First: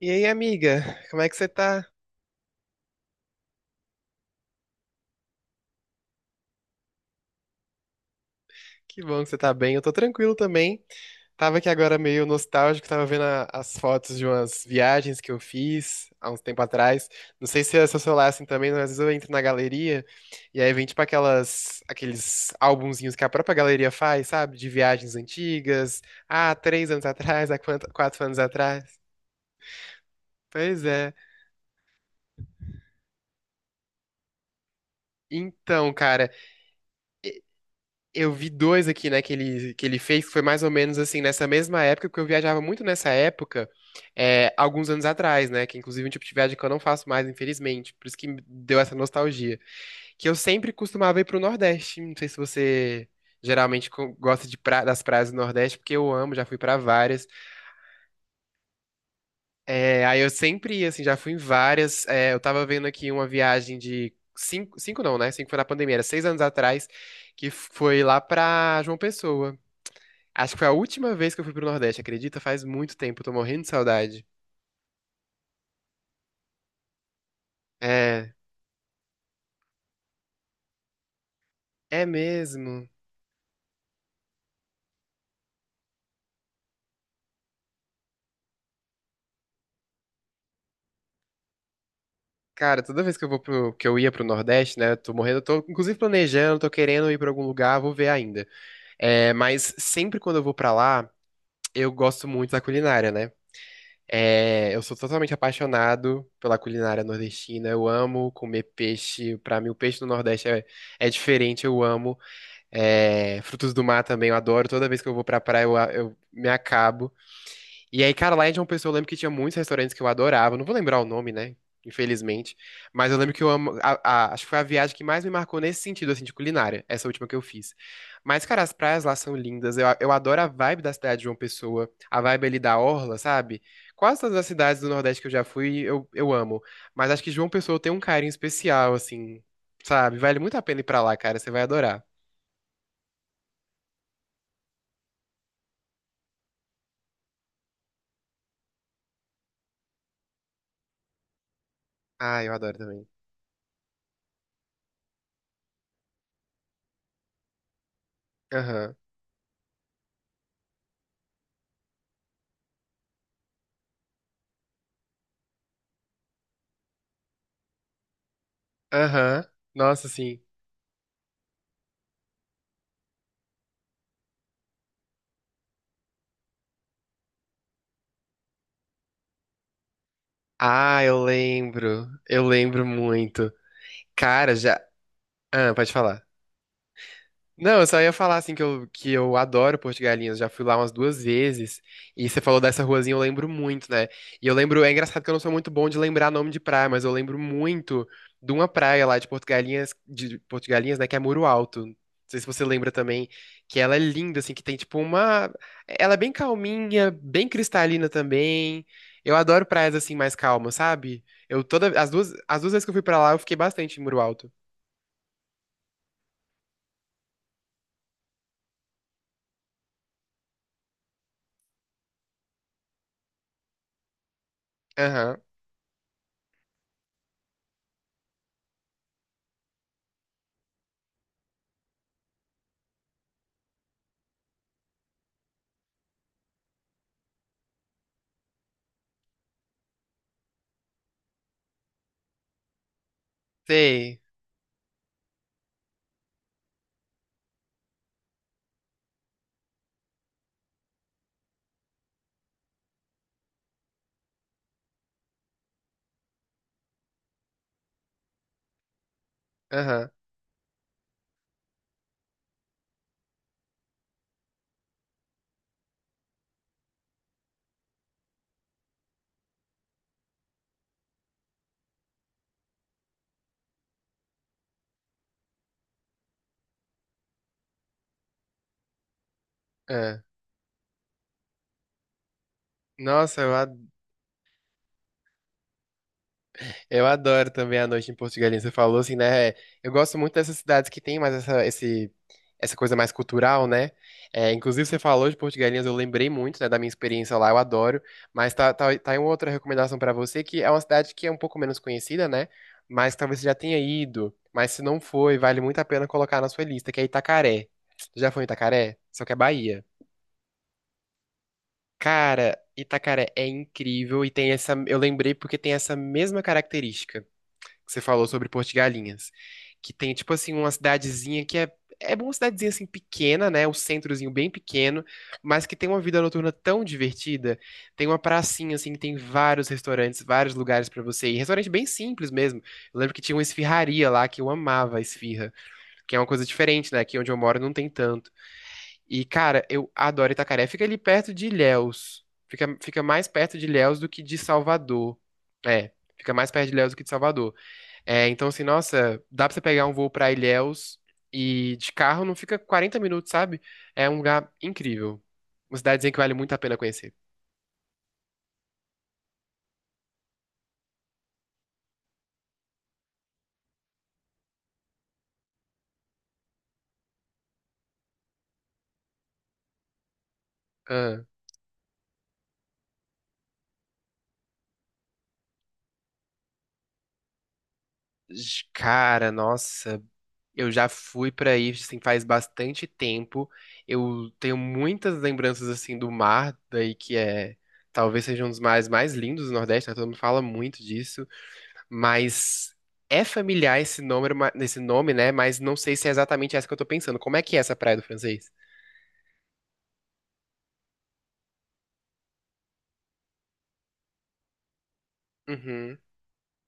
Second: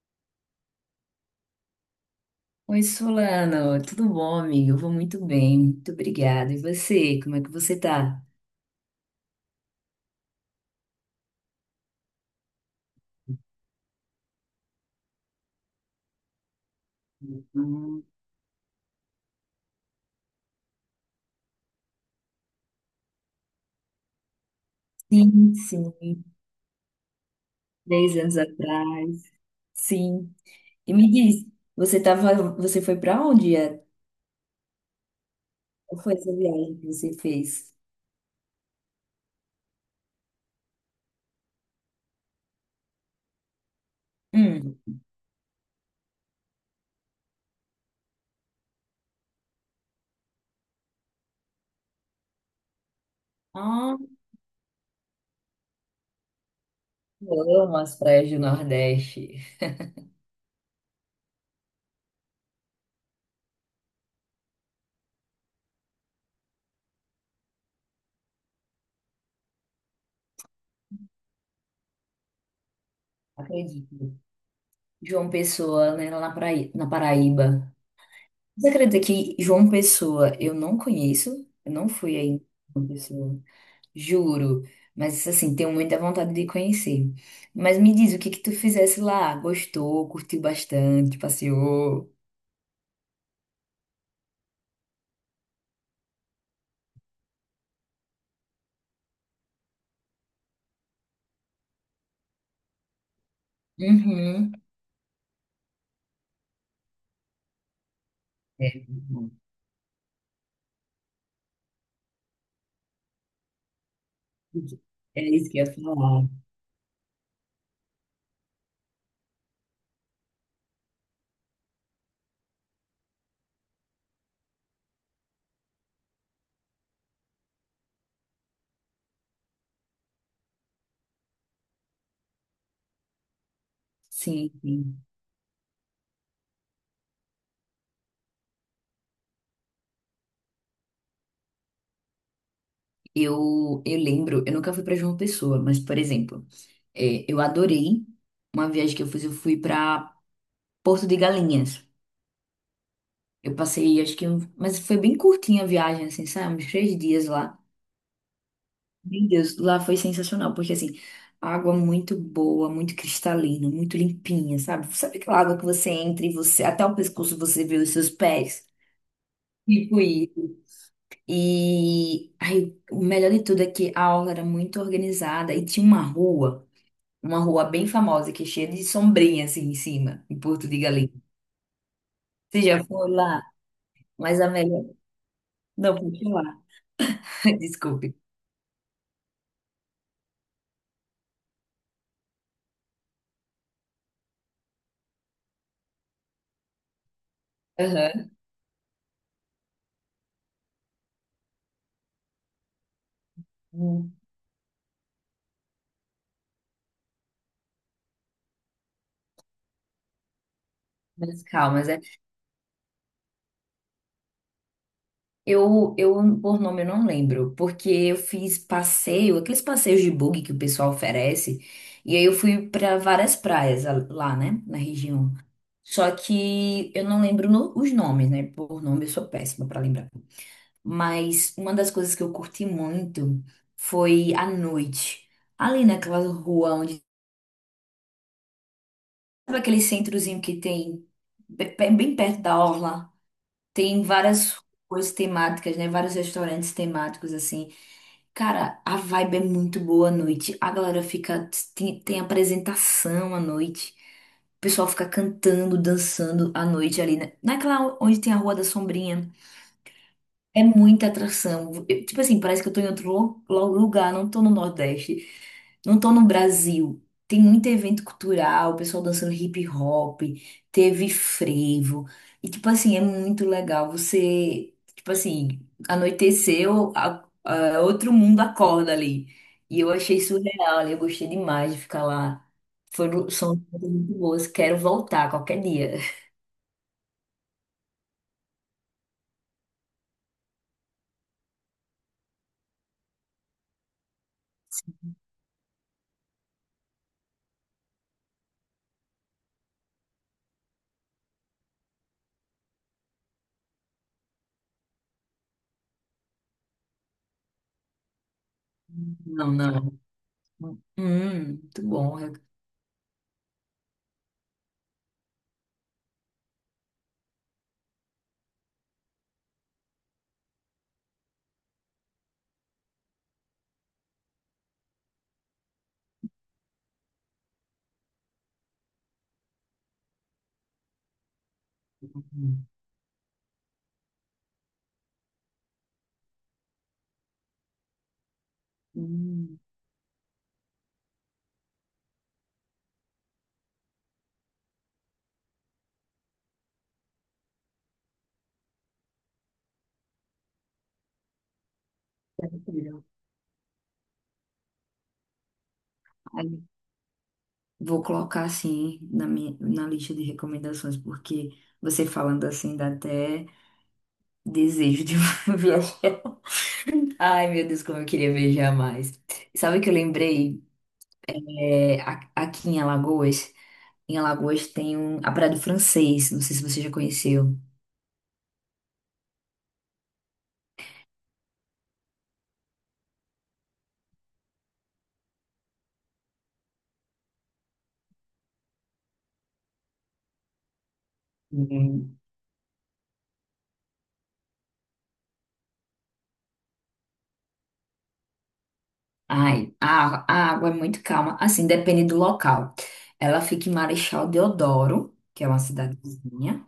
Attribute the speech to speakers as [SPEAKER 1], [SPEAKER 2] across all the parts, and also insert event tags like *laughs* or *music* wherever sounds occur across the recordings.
[SPEAKER 1] E aí, amiga, como é que você tá?
[SPEAKER 2] Oi, Solano, tudo bom, amigo? Eu vou muito bem, muito obrigada. E você, como é que você tá?
[SPEAKER 1] Que bom que você tá bem, eu tô tranquilo também. Tava aqui agora meio nostálgico, tava vendo as fotos de umas viagens que eu fiz há uns tempo atrás. Não sei se é seu
[SPEAKER 2] Hum.
[SPEAKER 1] celular assim também, mas às vezes eu entro na galeria e aí vem tipo aquelas, aqueles álbumzinhos que a própria galeria faz, sabe? De viagens
[SPEAKER 2] Sim, sim,
[SPEAKER 1] antigas, ah, 3 anos atrás,
[SPEAKER 2] três
[SPEAKER 1] quatro
[SPEAKER 2] anos
[SPEAKER 1] anos atrás.
[SPEAKER 2] atrás, sim.
[SPEAKER 1] Pois
[SPEAKER 2] E me
[SPEAKER 1] é.
[SPEAKER 2] diz, você tava, você foi para onde? É?
[SPEAKER 1] Então,
[SPEAKER 2] Qual foi
[SPEAKER 1] cara.
[SPEAKER 2] essa viagem que você fez?
[SPEAKER 1] Eu vi dois aqui, né, que ele fez, que foi mais ou menos assim, nessa mesma época, porque eu viajava muito nessa época, é, alguns
[SPEAKER 2] Hum.
[SPEAKER 1] anos atrás, né, que inclusive é um tipo de viagem que eu não faço mais, infelizmente, por isso que me deu essa nostalgia, que eu sempre costumava ir pro Nordeste, não sei se você geralmente
[SPEAKER 2] Ah,
[SPEAKER 1] gosta das praias do Nordeste, porque eu amo, já fui pra várias.
[SPEAKER 2] eu amo as praias do Nordeste,
[SPEAKER 1] É, aí eu sempre ia, assim, já fui em várias. É, eu tava vendo aqui uma viagem de cinco, cinco não, né, cinco foi na pandemia, era 6 anos atrás, que foi lá pra João Pessoa. Acho que foi a última vez que eu fui pro Nordeste, acredita? Faz muito tempo, tô morrendo de
[SPEAKER 2] acredito.
[SPEAKER 1] saudade.
[SPEAKER 2] João Pessoa, né, lá na Paraíba.
[SPEAKER 1] É,
[SPEAKER 2] Você acredita que João Pessoa eu não conheço? Eu não
[SPEAKER 1] é
[SPEAKER 2] fui aí em João
[SPEAKER 1] mesmo.
[SPEAKER 2] Pessoa. Juro, mas assim, tenho muita vontade de conhecer. Mas me diz, o que que tu fizesse lá? Gostou, curtiu bastante, passeou?
[SPEAKER 1] Cara, toda vez que eu vou pro, que eu ia pro Nordeste, né, tô morrendo, tô inclusive planejando, tô querendo ir pra algum lugar, vou ver ainda. É, mas sempre quando eu vou pra lá, eu gosto muito da culinária, né?
[SPEAKER 2] Uhum.
[SPEAKER 1] É, eu sou totalmente apaixonado pela culinária nordestina. Eu amo comer
[SPEAKER 2] É, bom,
[SPEAKER 1] peixe. Pra mim, o peixe do Nordeste é, é diferente. Eu amo. É, frutos do mar também. Eu adoro. Toda vez que eu
[SPEAKER 2] é
[SPEAKER 1] vou pra
[SPEAKER 2] isso que
[SPEAKER 1] praia,
[SPEAKER 2] eu ia
[SPEAKER 1] eu
[SPEAKER 2] falar.
[SPEAKER 1] me acabo. E aí, cara, lá em João Pessoa eu lembro que tinha muitos restaurantes que eu adorava. Não vou lembrar o nome, né? Infelizmente. Mas eu lembro que eu amo. Acho que foi a viagem que mais me marcou nesse sentido, assim, de culinária. Essa última que eu fiz. Mas, cara, as praias lá são lindas. Eu adoro a vibe da cidade de João Pessoa. A vibe ali da Orla, sabe? Quase todas as
[SPEAKER 2] Sim,
[SPEAKER 1] cidades do
[SPEAKER 2] sim.
[SPEAKER 1] Nordeste que eu já fui, eu amo. Mas acho que João Pessoa tem um carinho especial, assim. Sabe? Vale muito a pena ir pra lá, cara. Você vai adorar.
[SPEAKER 2] Eu lembro, eu nunca fui para João Pessoa, mas, por exemplo, é, eu adorei uma viagem que eu fiz, eu fui para Porto de Galinhas.
[SPEAKER 1] Ah, eu adoro também.
[SPEAKER 2] Eu passei, acho que, mas foi bem curtinha a viagem, assim, sabe? Uns três dias lá.
[SPEAKER 1] Aham.
[SPEAKER 2] Meu Deus, lá foi sensacional, porque assim, água muito boa, muito cristalina, muito limpinha, sabe? Sabe aquela água que você entra e você, até o pescoço você vê os seus pés?
[SPEAKER 1] Aham.
[SPEAKER 2] Tipo
[SPEAKER 1] Nossa, sim.
[SPEAKER 2] isso. E aí, o melhor de tudo é que a aula era muito organizada e tinha uma rua bem famosa, que é cheia de sombrinha assim em cima, em Porto de
[SPEAKER 1] Ah,
[SPEAKER 2] Galinhas.
[SPEAKER 1] eu lembro. Eu
[SPEAKER 2] Você
[SPEAKER 1] lembro
[SPEAKER 2] já foi lá?
[SPEAKER 1] muito.
[SPEAKER 2] Mas a
[SPEAKER 1] Cara, já.
[SPEAKER 2] melhor.
[SPEAKER 1] Ah, pode
[SPEAKER 2] Não, pode
[SPEAKER 1] falar.
[SPEAKER 2] lá. *laughs*
[SPEAKER 1] Não, eu só ia
[SPEAKER 2] Desculpe.
[SPEAKER 1] falar assim que eu adoro Porto de Galinhas, já fui lá umas duas vezes, e você falou dessa ruazinha, eu lembro muito, né? E eu lembro, é engraçado que eu não sou muito bom de lembrar nome de praia, mas eu lembro muito
[SPEAKER 2] Aham.
[SPEAKER 1] de uma praia lá de Porto de Galinhas, de Porto de Galinhas, né, que é Muro Alto. Não sei se você lembra também, que ela é
[SPEAKER 2] Hum.
[SPEAKER 1] linda, assim, que tem tipo uma. Ela é bem calminha, bem cristalina também. Eu adoro praias assim mais calmas, sabe?
[SPEAKER 2] Mas
[SPEAKER 1] Eu
[SPEAKER 2] calma,
[SPEAKER 1] toda. As duas vezes que eu fui pra lá, eu fiquei bastante em Muro Alto.
[SPEAKER 2] eu por nome, eu não lembro, porque eu fiz passeio, aqueles passeios de bug que o pessoal oferece, e aí eu fui para várias praias lá, né, na região.
[SPEAKER 1] Aham,
[SPEAKER 2] Só que eu não lembro os nomes, né? Por nome eu sou péssima para lembrar. Mas uma das coisas que eu curti muito foi à noite, ali naquela rua onde, sabe aquele centrozinho que tem bem perto da orla? Tem
[SPEAKER 1] sei.
[SPEAKER 2] várias coisas temáticas, né? Vários restaurantes temáticos, assim. Cara, a vibe é muito boa à noite. A galera fica. Tem apresentação à noite. O pessoal fica cantando, dançando à noite ali, né? Naquela onde tem a Rua da Sombrinha.
[SPEAKER 1] Aham.
[SPEAKER 2] É muita atração. Tipo assim, parece que eu tô em outro lugar, não tô no Nordeste, não tô no Brasil. Tem muito evento cultural, o pessoal dançando hip hop, teve frevo. E tipo assim, é muito legal. Você, tipo assim, anoiteceu, outro mundo acorda ali. E eu achei
[SPEAKER 1] É.
[SPEAKER 2] surreal ali, eu gostei demais de ficar lá. Foram,
[SPEAKER 1] Nossa,
[SPEAKER 2] são coisas muito boas, quero voltar qualquer dia.
[SPEAKER 1] eu adoro também a noite em Porto de Galinhas. Você falou assim, né? Eu gosto muito dessas cidades que tem mais essa, esse, essa coisa mais cultural, né? É, inclusive, você falou de Porto de Galinhas, eu lembrei muito, né, da minha experiência lá, eu adoro. Mas tá aí uma outra recomendação pra você, que é uma cidade que é um pouco menos conhecida, né? Mas talvez você já tenha ido. Mas se não foi, vale muito a pena colocar na sua lista, que é Itacaré. Já foi em Itacaré? Só que é
[SPEAKER 2] Não,
[SPEAKER 1] Bahia.
[SPEAKER 2] não. Muito
[SPEAKER 1] Cara, Itacaré é incrível e tem essa. Eu lembrei porque tem essa mesma característica que você falou sobre Porto de Galinhas, que tem tipo assim uma cidadezinha que é é uma cidadezinha assim pequena, né, um centrozinho bem pequeno, mas que tem uma vida noturna tão divertida. Tem uma pracinha assim que tem vários restaurantes, vários lugares pra você ir. Restaurante bem simples mesmo.
[SPEAKER 2] bom.
[SPEAKER 1] Eu lembro que tinha uma esfirraria lá que eu amava a esfirra, que é uma coisa diferente, né? Aqui onde eu moro não tem tanto. E
[SPEAKER 2] Hum,
[SPEAKER 1] cara, eu adoro Itacaré. Fica ali perto de Ilhéus. Fica mais perto de Ilhéus do que de Salvador. É, fica mais perto de Ilhéus do que de Salvador. É, então, assim, nossa, dá pra você pegar um voo pra Ilhéus e de carro não fica
[SPEAKER 2] deve ser
[SPEAKER 1] 40
[SPEAKER 2] legal.
[SPEAKER 1] minutos, sabe? É um lugar incrível. Uma cidadezinha que vale muito a
[SPEAKER 2] Aí,
[SPEAKER 1] pena conhecer.
[SPEAKER 2] vou colocar assim na minha, na lista de recomendações, porque você falando assim dá até desejo de *laughs* viajar. Ai, meu Deus, como eu queria viajar mais. Sabe o que eu lembrei?
[SPEAKER 1] Ah,
[SPEAKER 2] É, aqui em Alagoas tem um, a Praia do Francês, não sei se você já conheceu.
[SPEAKER 1] cara, nossa, eu já fui pra aí, assim, faz bastante tempo. Eu tenho muitas lembranças, assim, do mar, daí que é... Talvez seja um dos mares mais lindos do Nordeste, né? Todo mundo fala muito disso.
[SPEAKER 2] Hum.
[SPEAKER 1] Mas é familiar esse nome, né? Mas não sei se é exatamente essa que eu tô pensando. Como é que é essa Praia do Francês?
[SPEAKER 2] Ai, a água é muito calma, assim, depende do local. Ela fica em Marechal Deodoro, que é uma
[SPEAKER 1] Uhum.
[SPEAKER 2] cidadezinha.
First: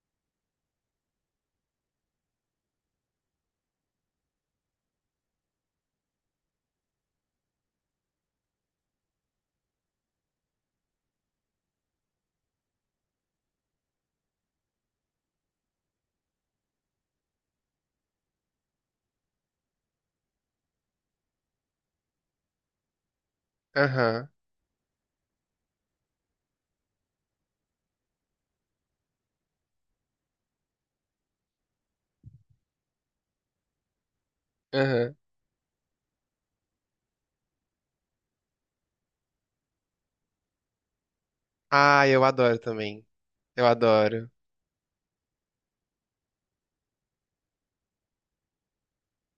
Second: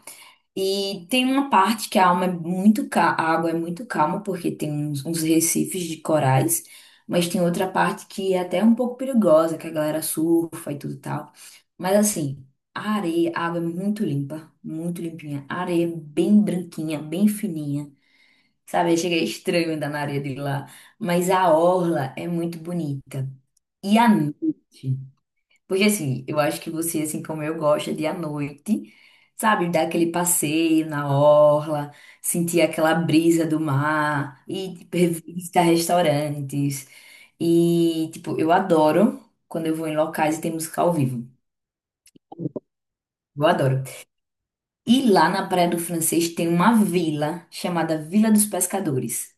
[SPEAKER 2] E tem uma parte que a alma é muito a água é muito calma, porque tem uns recifes de corais, mas tem outra parte que é até um pouco perigosa, que a galera surfa e tudo e tal. Mas assim, a areia, a água é muito limpa, muito limpinha. A areia é bem branquinha, bem fininha. Sabe, chega estranho andar na areia de lá. Mas a orla é muito bonita. E à
[SPEAKER 1] Aham.
[SPEAKER 2] noite? Porque assim, eu acho que você, assim como eu, gosta de ir à noite, sabe, dar aquele passeio na orla, sentir aquela brisa do mar e tipo,
[SPEAKER 1] Aham.
[SPEAKER 2] visitar restaurantes. E, tipo, eu adoro quando eu vou em locais e tem música ao vivo.
[SPEAKER 1] Ah, eu adoro também.
[SPEAKER 2] Eu
[SPEAKER 1] Eu
[SPEAKER 2] adoro.
[SPEAKER 1] adoro.
[SPEAKER 2] E lá na Praia do Francês tem uma vila chamada Vila dos Pescadores.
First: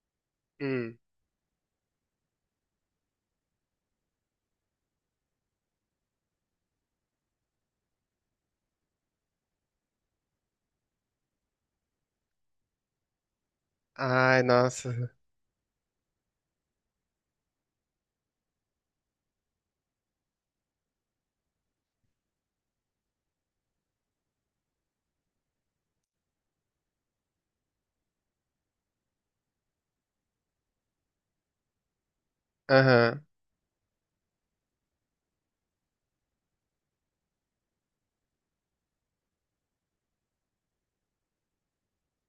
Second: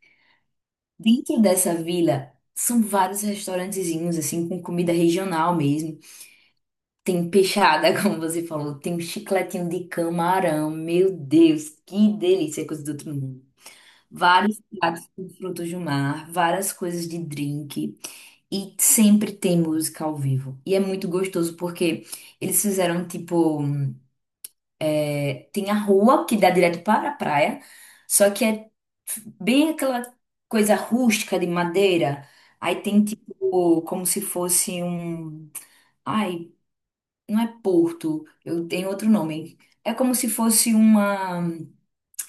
[SPEAKER 1] Hum.
[SPEAKER 2] Dentro dessa vila são vários restaurantezinhos, assim, com comida regional mesmo. Tem peixada, *laughs* como você falou. Tem um chicletinho de camarão. Meu Deus, que delícia, coisa do outro mundo.
[SPEAKER 1] Ai,
[SPEAKER 2] Vários
[SPEAKER 1] nossa.
[SPEAKER 2] pratos com frutos do mar, várias coisas de drink. E sempre tem música ao vivo. E é muito gostoso porque eles fizeram tipo. Tem a rua que dá direto para a praia, só que é bem aquela coisa rústica de madeira. Aí tem
[SPEAKER 1] Aham.
[SPEAKER 2] tipo como se fosse um. Ai. Não é Porto, eu tenho outro nome. É como se fosse uma.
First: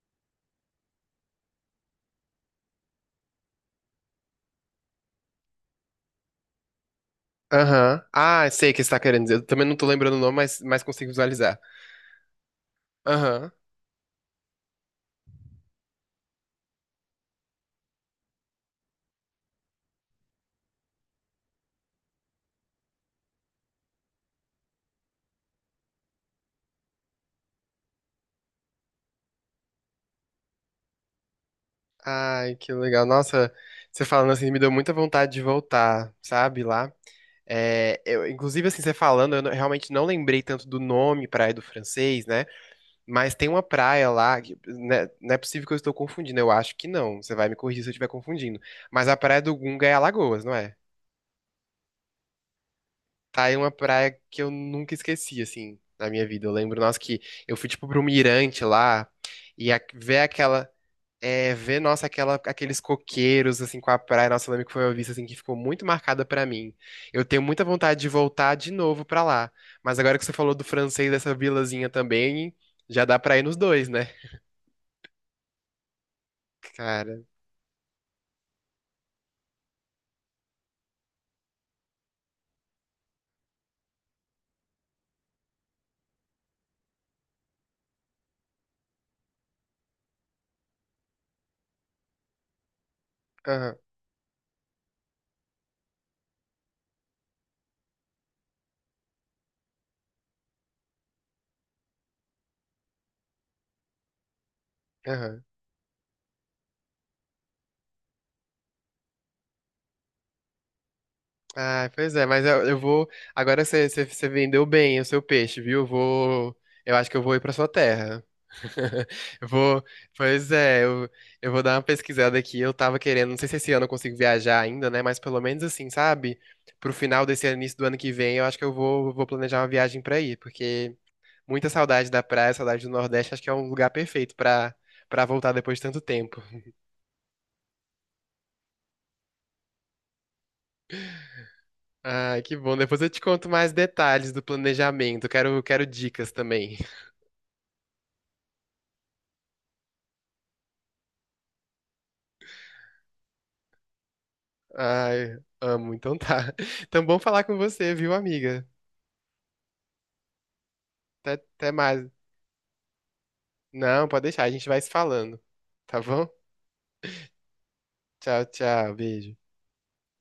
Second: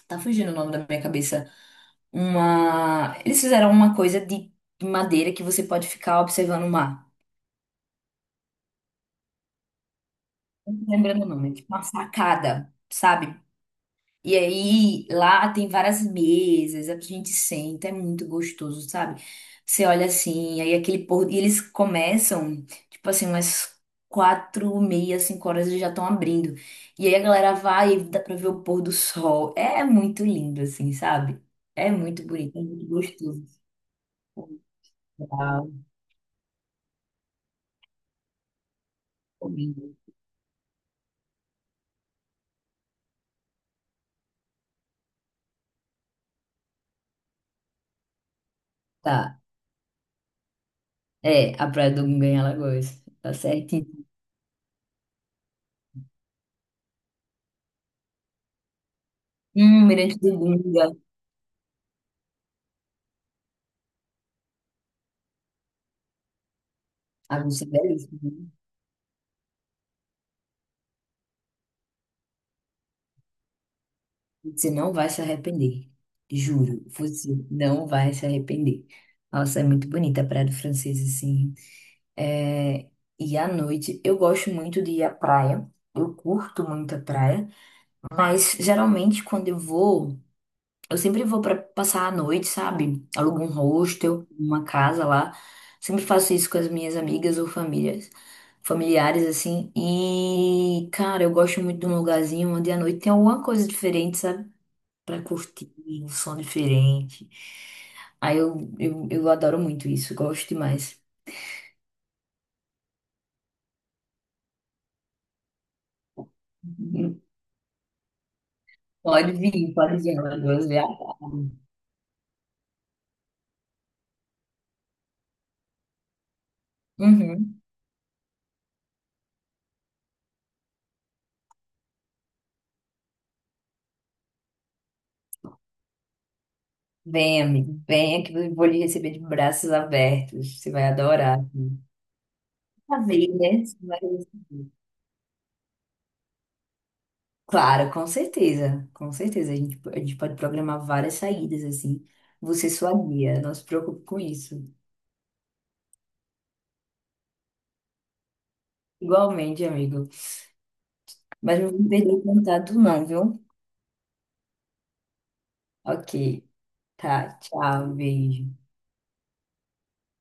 [SPEAKER 2] Tá fugindo o nome da minha cabeça. Uma. Eles fizeram uma coisa de madeira que você pode ficar observando o mar.
[SPEAKER 1] Aham. Ah, sei o que você tá querendo dizer. Eu também não tô lembrando o nome,
[SPEAKER 2] Não
[SPEAKER 1] mas
[SPEAKER 2] tô
[SPEAKER 1] consigo
[SPEAKER 2] lembrando o nome, é
[SPEAKER 1] visualizar.
[SPEAKER 2] tipo uma sacada, sabe?
[SPEAKER 1] Aham.
[SPEAKER 2] E aí, lá tem várias mesas, a gente senta, é muito gostoso, sabe? Você olha assim, aí aquele pôr, e eles começam, tipo assim, umas 4h, 5h eles já estão abrindo. E aí a galera vai e dá pra ver o pôr do sol. É muito lindo, assim, sabe? É muito
[SPEAKER 1] Ai,
[SPEAKER 2] bonito, é
[SPEAKER 1] que
[SPEAKER 2] muito
[SPEAKER 1] legal.
[SPEAKER 2] gostoso.
[SPEAKER 1] Nossa, você falando assim me deu muita vontade de
[SPEAKER 2] Tá.
[SPEAKER 1] voltar, sabe, lá. É, eu, inclusive, assim, você falando, eu não- realmente não lembrei tanto do nome Praia do Francês, né? Mas tem uma praia lá, que, né, não é possível que eu estou confundindo, eu acho que não. Você vai me corrigir se eu estiver confundindo. Mas a
[SPEAKER 2] Tá,
[SPEAKER 1] Praia do Gunga é Alagoas, não é?
[SPEAKER 2] é, a Praia do Gunga em Alagoas, tá
[SPEAKER 1] Tá aí uma
[SPEAKER 2] certinho.
[SPEAKER 1] praia que eu nunca esqueci, assim, na minha vida. Eu lembro, nossa, que eu fui, tipo, pra um mirante lá ver
[SPEAKER 2] Mirante do
[SPEAKER 1] aquela.
[SPEAKER 2] Gunga.
[SPEAKER 1] É, ver, nossa, aquela, aqueles coqueiros, assim, com a praia. Nossa, eu lembro que foi uma vista, assim, que ficou muito marcada pra mim. Eu tenho
[SPEAKER 2] Ah,
[SPEAKER 1] muita
[SPEAKER 2] isso é
[SPEAKER 1] vontade de
[SPEAKER 2] belíssimo.
[SPEAKER 1] voltar de novo pra lá. Mas agora que você falou do francês, dessa vilazinha também, já dá pra ir nos dois, né?
[SPEAKER 2] Você não vai se arrepender. Juro,
[SPEAKER 1] Cara.
[SPEAKER 2] você não vai se arrepender. Nossa, é muito bonita a Praia do Francês, assim. É. E à noite, eu gosto muito de ir à praia. Eu curto muito a praia. Mas, geralmente, quando eu vou, eu sempre vou para passar a noite, sabe? Alugo um hostel, uma casa lá. Sempre faço isso com as minhas amigas ou famílias. Familiares, assim. E, cara, eu gosto muito de um lugarzinho onde à noite tem alguma coisa diferente, sabe? Pra
[SPEAKER 1] Aham.
[SPEAKER 2] curtir um som diferente. Aí eu adoro muito isso, gosto demais.
[SPEAKER 1] Ah, pois é, mas eu vou. Agora você vendeu bem o seu peixe, viu? Eu vou. Eu acho que eu vou ir pra sua terra. *laughs* Eu vou.
[SPEAKER 2] Pode vir, meu
[SPEAKER 1] Pois
[SPEAKER 2] Deus. É
[SPEAKER 1] é, eu,
[SPEAKER 2] amado.
[SPEAKER 1] eu vou dar uma pesquisada aqui. Eu tava querendo, não sei se esse ano eu consigo viajar ainda, né? Mas pelo menos assim, sabe? Pro final desse ano,
[SPEAKER 2] Uhum.
[SPEAKER 1] início do ano que vem, eu acho que eu vou planejar uma viagem pra ir, porque muita saudade da praia, saudade do Nordeste, acho que é um lugar perfeito pra, pra voltar depois de tanto tempo.
[SPEAKER 2] Vem, amigo, venha que eu vou lhe receber de braços abertos. Você vai adorar.
[SPEAKER 1] Ai, que bom.
[SPEAKER 2] Pra
[SPEAKER 1] Depois eu te
[SPEAKER 2] ver,
[SPEAKER 1] conto
[SPEAKER 2] né?
[SPEAKER 1] mais
[SPEAKER 2] Você vai
[SPEAKER 1] detalhes do
[SPEAKER 2] receber.
[SPEAKER 1] planejamento. Quero dicas também.
[SPEAKER 2] Claro, com certeza, com certeza. A gente pode programar várias saídas assim. Você é sua guia, não se preocupe com isso.
[SPEAKER 1] Ai, amo. Então tá. *laughs* Então bom falar com você, viu, amiga?
[SPEAKER 2] Igualmente, amigo.
[SPEAKER 1] Até,
[SPEAKER 2] Mas não
[SPEAKER 1] até
[SPEAKER 2] vou
[SPEAKER 1] mais.
[SPEAKER 2] perder o contato, não, viu?
[SPEAKER 1] Não, pode deixar, a gente vai se falando. Tá
[SPEAKER 2] Ok.
[SPEAKER 1] bom?
[SPEAKER 2] Tá, tchau,
[SPEAKER 1] Tchau,
[SPEAKER 2] beijo.
[SPEAKER 1] tchau. Beijo.